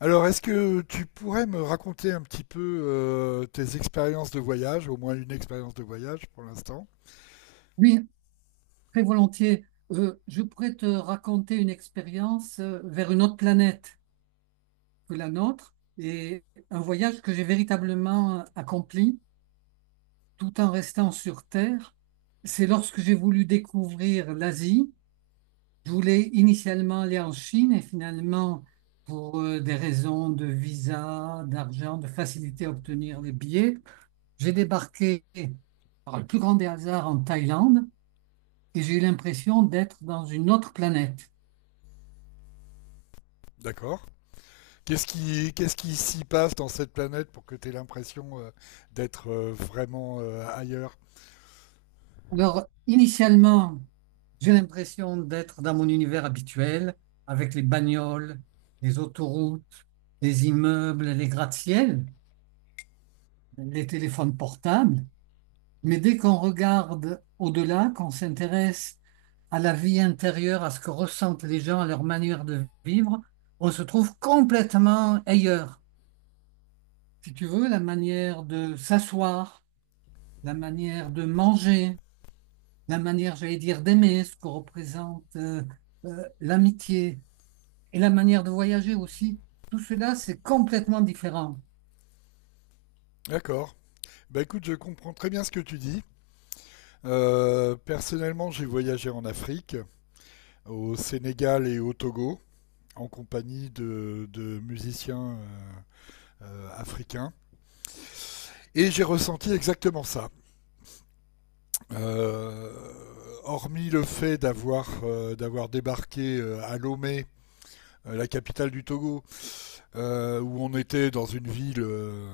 Alors, est-ce que tu pourrais me raconter un petit peu tes expériences de voyage, au moins une expérience de voyage pour l'instant? Oui, très volontiers. Je pourrais te raconter une expérience vers une autre planète que la nôtre et un voyage que j'ai véritablement accompli tout en restant sur Terre. C'est lorsque j'ai voulu découvrir l'Asie. Je voulais initialement aller en Chine et finalement, pour des raisons de visa, d'argent, de facilité à obtenir les billets, j'ai débarqué par le plus grand des hasards en Thaïlande et j'ai eu l'impression d'être dans une autre planète. D'accord. Qu'est-ce qui s'y passe dans cette planète pour que tu aies l'impression d'être vraiment ailleurs? Alors, initialement, j'ai l'impression d'être dans mon univers habituel, avec les bagnoles, les autoroutes, les immeubles, les gratte-ciel, les téléphones portables. Mais dès qu'on regarde au-delà, qu'on s'intéresse à la vie intérieure, à ce que ressentent les gens, à leur manière de vivre, on se trouve complètement ailleurs. Si tu veux, la manière de s'asseoir, la manière de manger, la manière, j'allais dire, d'aimer, ce que représente l'amitié et la manière de voyager aussi, tout cela, c'est complètement différent. D'accord. Bah écoute, je comprends très bien ce que tu dis. Personnellement, j'ai voyagé en Afrique, au Sénégal et au Togo, en compagnie de musiciens africains, et j'ai ressenti exactement ça. Euh, Hormis le fait d'avoir débarqué à Lomé, la capitale du Togo, où on était dans une ville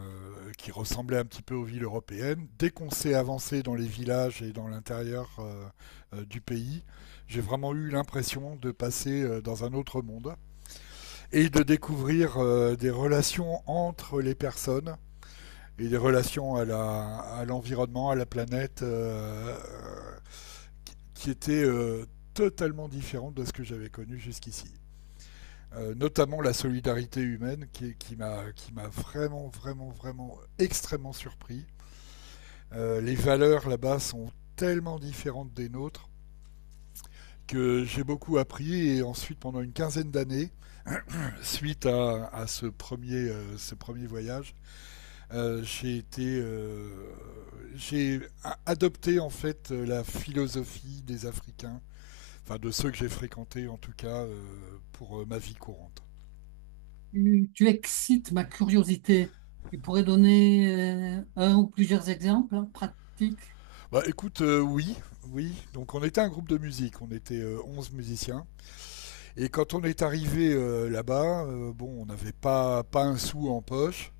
qui ressemblait un petit peu aux villes européennes, dès qu'on s'est avancé dans les villages et dans l'intérieur du pays, j'ai vraiment eu l'impression de passer dans un autre monde et de découvrir des relations entre les personnes et des relations à l'environnement, à la planète, qui étaient totalement différentes de ce que j'avais connu jusqu'ici. Notamment la solidarité humaine qui m'a vraiment vraiment vraiment extrêmement surpris. Les valeurs là-bas sont tellement différentes des nôtres que j'ai beaucoup appris, et ensuite pendant une quinzaine d'années, suite à ce premier voyage, Euh, j'ai été, euh, j'ai adopté en fait la philosophie des Africains, enfin de ceux que j'ai fréquentés en tout cas, pour ma vie courante. Tu excites ma curiosité. Tu pourrais donner un ou plusieurs exemples, hein, pratiques. Bah écoute, oui, oui. Donc on était un groupe de musique, on était 11 musiciens. Et quand on est arrivé là-bas, bon, on n'avait pas un sou en poche.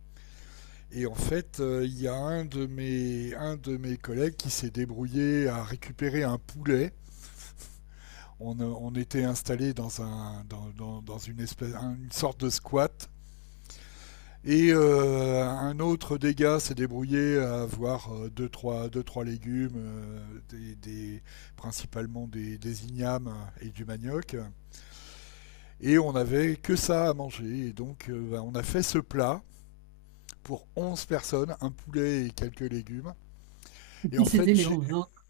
Et en fait, il y a un de mes collègues qui s'est débrouillé à récupérer un poulet. On était installé dans, un, dans, dans, dans une, espèce, une sorte de squat. Et un autre des gars s'est débrouillé à avoir deux, trois légumes, des, des, principalement ignames et du manioc. Et on n'avait que ça à manger. Et donc bah, on a fait ce plat pour 11 personnes, un poulet et quelques légumes. Et Et puis, en fait, c'était les 11 autres.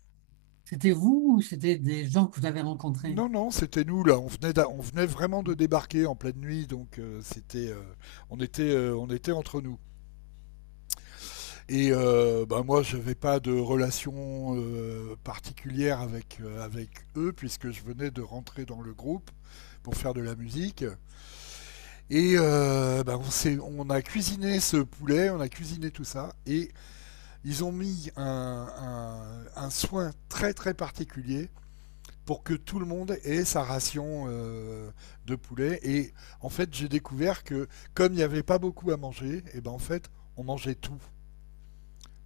C'était vous ou c'était des gens que vous avez rencontrés? non, non, c'était nous là. On venait vraiment de débarquer en pleine nuit. Donc on était entre nous. Et bah, moi, je n'avais pas de relation particulière avec eux, puisque je venais de rentrer dans le groupe pour faire de la musique. Et bah, on a cuisiné ce poulet, on a cuisiné tout ça, et ils ont mis un soin très très particulier pour que tout le monde ait sa ration de poulet. Et en fait, j'ai découvert que comme il n'y avait pas beaucoup à manger, et ben en fait, on mangeait tout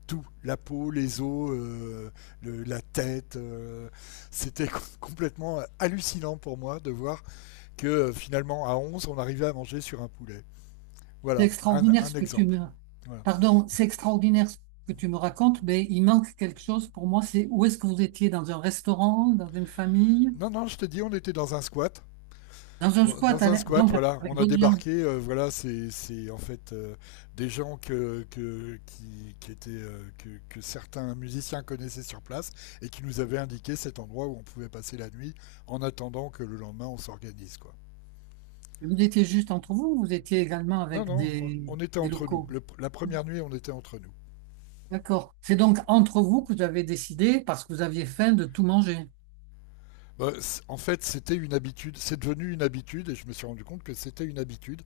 tout, la peau, les os, la tête. C'était complètement hallucinant pour moi de voir que finalement à 11, on arrivait à manger sur un poulet. C'est Voilà, un, extraordinaire un ce que tu exemple. me... Voilà. Pardon, c'est extraordinaire ce que tu me racontes, mais il manque quelque chose pour moi. C'est où est-ce que vous étiez? Dans un restaurant, dans une famille? Non, non, je te dis, on était dans un squat. Dans un Dans, squat, dans à un l'in- squat, donc voilà, on avec a d'autres gens. débarqué, voilà, c'est en fait des gens que, qui étaient, que certains musiciens connaissaient sur place et qui nous avaient indiqué cet endroit où on pouvait passer la nuit en attendant que le lendemain on s'organise, quoi. Vous étiez juste entre vous, ou vous étiez également Non, avec non, on, on était des entre nous. locaux. La première nuit, on était entre nous. D'accord. C'est donc entre vous que vous avez décidé, parce que vous aviez faim, de tout manger. Bah, en fait, c'était une habitude, c'est devenu une habitude, et je me suis rendu compte que c'était une habitude,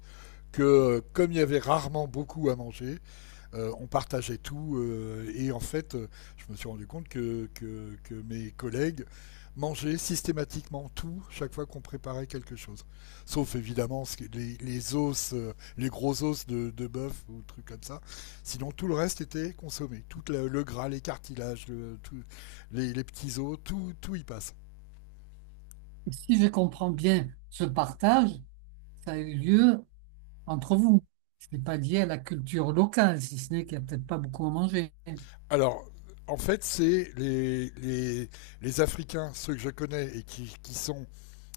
que comme il y avait rarement beaucoup à manger, on partageait tout, et en fait, je me suis rendu compte que, que mes collègues mangeaient systématiquement tout chaque fois qu'on préparait quelque chose. Sauf évidemment les os, les gros os de bœuf ou trucs comme ça. Sinon, tout le reste était consommé. Tout le gras, les cartilages, les petits os, tout, tout y passe. Et si je comprends bien, ce partage, ça a eu lieu entre vous. Ce n'est pas lié à la culture locale, si ce n'est qu'il n'y a peut-être pas beaucoup à manger. Alors, en fait, c'est les, les Africains, ceux que je connais et qui sont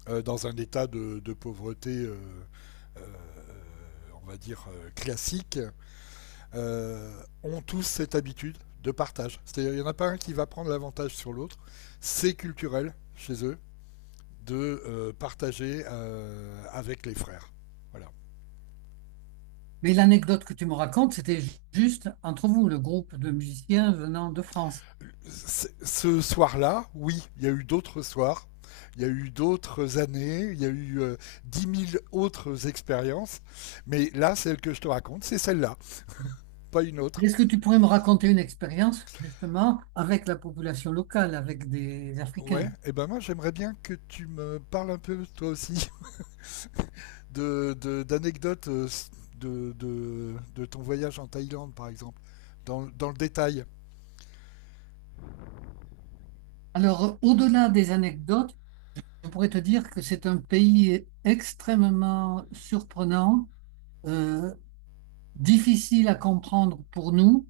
dans un état de pauvreté, euh, on va dire, classique, euh, ont tous cette habitude de partage. C'est-à-dire, il n'y en a pas un qui va prendre l'avantage sur l'autre. C'est culturel chez eux de partager avec les frères. Voilà. Mais l'anecdote que tu me racontes, c'était ju- juste entre vous, le groupe de musiciens venant de France. Ce soir-là, oui, il y a eu d'autres soirs, il y a eu d'autres années, il y a eu 10 000 autres expériences, mais là, celle que je te raconte, c'est celle-là, pas une autre. Est-ce que tu pourrais me raconter une expérience justement avec la population locale, avec des Ouais, Africains? et ben moi j'aimerais bien que tu me parles un peu toi aussi d'anecdotes de ton voyage en Thaïlande par exemple, dans le détail. Alors, au-delà des anecdotes, je pourrais te dire que c'est un pays extrêmement surprenant, euh, difficile à comprendre pour nous,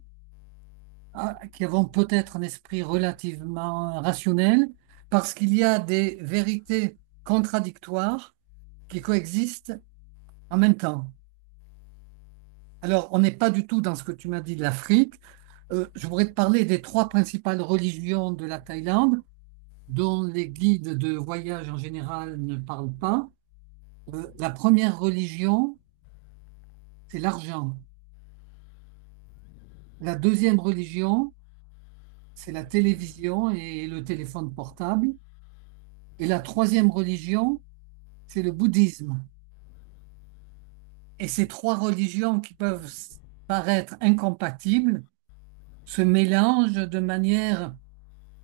ah, qui avons peut-être un esprit relativement rationnel, parce qu'il y a des vérités contradictoires qui coexistent en même temps. Alors, on n'est pas du tout dans ce que tu m'as dit de l'Afrique. Je voudrais te parler des trois principales religions de la Thaïlande, dont les guides de voyage en général ne parlent pas. La première religion, c'est l'argent. La deuxième religion, c'est la télévision et le téléphone portable. Et la troisième religion, c'est le bouddhisme. Et ces trois religions qui peuvent s- paraître incompatibles se mélangent de manière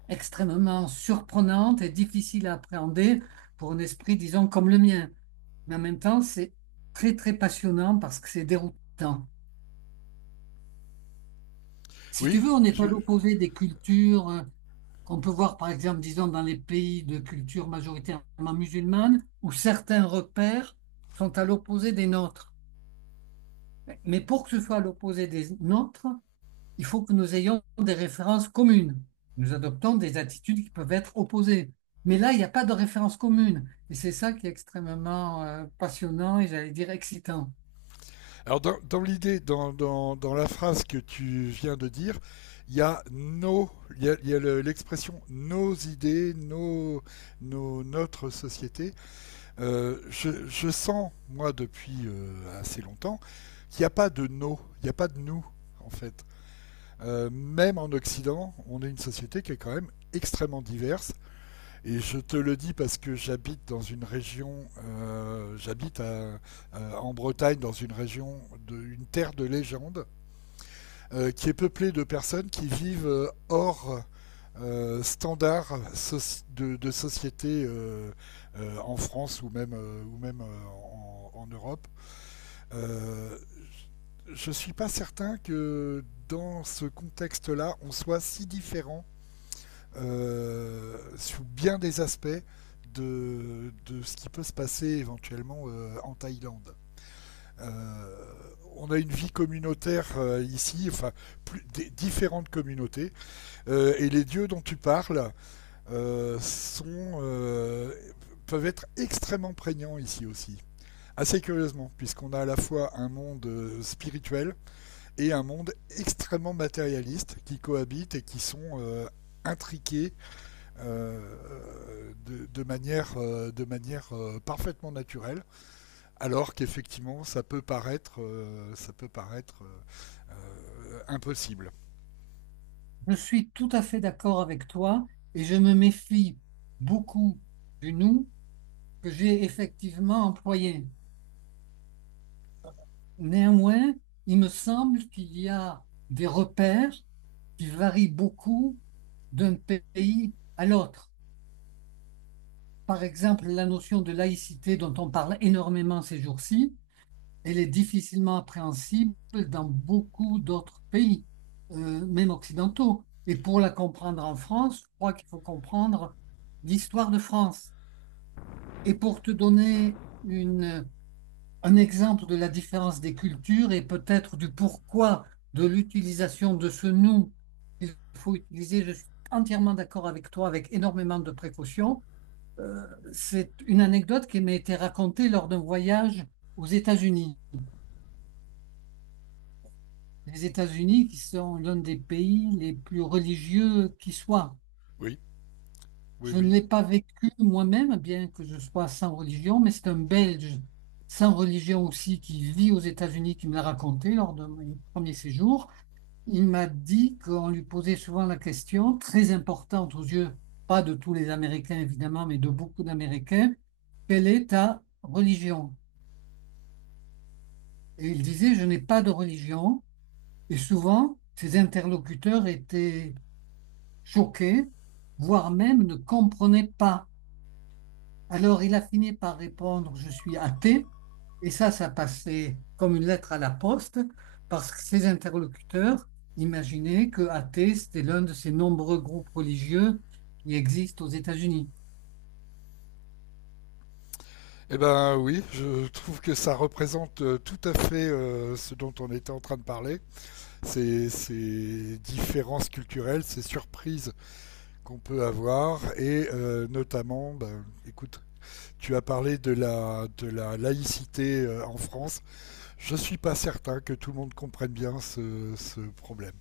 extrêmement surprenante et difficile à appréhender pour un esprit, disons, comme le mien. Mais en même temps, c'est très, très passionnant parce que c'est déroutant. Si tu Oui, veux, on est je... à l'opposé des cultures qu'on peut voir, par exemple, disons, dans les pays de culture majoritairement musulmane, où certains repères sont à l'opposé des nôtres. Mais pour que ce soit à l'opposé des nôtres, il faut que nous ayons des références communes. Nous adoptons des attitudes qui peuvent être opposées. Mais là, il n'y a pas de référence commune. Et c'est ça qui est extrêmement passionnant et j'allais dire excitant. alors dans l'idée, dans la phrase que tu viens de dire, il y a nos, il y a le- l'expression nos idées, notre société. Je sens moi depuis assez longtemps qu'il n'y a pas de nos, il n'y a pas de nous en fait. Même en Occident, on est une société qui est quand même extrêmement diverse. Et je te le dis parce que j'habite en Bretagne, dans une région, une terre de légende, qui est peuplée de personnes qui vivent hors standard de société en France ou même, en Europe. Euh, je ne suis pas certain que dans ce contexte-là, on soit si différent, sous bien des aspects, de ce qui peut se passer éventuellement en Thaïlande. Euh, on a une vie communautaire ici, enfin plus, différentes communautés, et les dieux dont tu parles euh, sont, euh, peuvent être extrêmement prégnants ici aussi. Assez curieusement, puisqu'on a à la fois un monde spirituel et un monde extrêmement matérialiste qui cohabitent et qui sont intriqués, de manière parfaitement naturelle, alors qu'effectivement ça peut paraître impossible. Je suis tout à fait d'accord avec toi et je me méfie beaucoup du nous que j'ai effectivement employé. Néanmoins, il me semble qu'il y a des repères qui varient beaucoup d'un pays à l'autre. Par exemple, la notion de laïcité dont on parle énormément ces jours-ci, elle est difficilement appréhensible dans beaucoup d'autres pays, même occidentaux. Et pour la comprendre en France, je crois qu'il faut comprendre l'histoire de France. Et pour te donner une- un exemple de la différence des cultures et peut-être du pourquoi de l'utilisation de ce nous qu'il faut utiliser, je suis entièrement d'accord avec toi, avec énormément de précautions. Euh, c'est une anecdote qui m'a été racontée lors d'un voyage aux États-Unis. Les États-Unis qui sont l'un des pays les plus religieux qui soit. Oui, oui, Je ne oui. l'ai pas vécu moi-même, bien que je sois sans religion, mais c'est un Belge sans religion aussi qui vit aux États-Unis qui me l'a raconté lors de mon premier séjour. Il m'a dit qu'on lui posait souvent la question, très importante aux yeux, pas de tous les Américains évidemment, mais de beaucoup d'Américains, quelle est ta religion? Et il disait, je n'ai pas de religion. Et souvent, ses interlocuteurs étaient choqués, voire même ne comprenaient pas. Alors, il a fini par répondre, je suis athée. Et ça passait comme une lettre à la poste, parce que ses interlocuteurs imaginaient que athée, c'était l'un de ces nombreux groupes religieux qui existent aux États-Unis. Eh ben oui, je trouve que ça représente tout à fait ce dont on était en train de parler. Ces différences culturelles, ces surprises qu'on peut avoir et notamment, ben, écoute, tu as parlé de la laïcité en France. Je suis pas certain que tout le monde comprenne bien ce problème.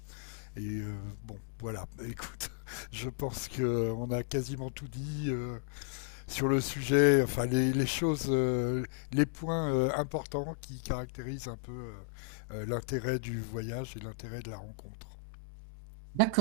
Et bon, voilà, écoute, je pense qu'on a quasiment tout dit sur le sujet, enfin les, choses, les points importants qui caractérisent un peu l'intérêt du voyage et l'intérêt de la rencontre. D'accord.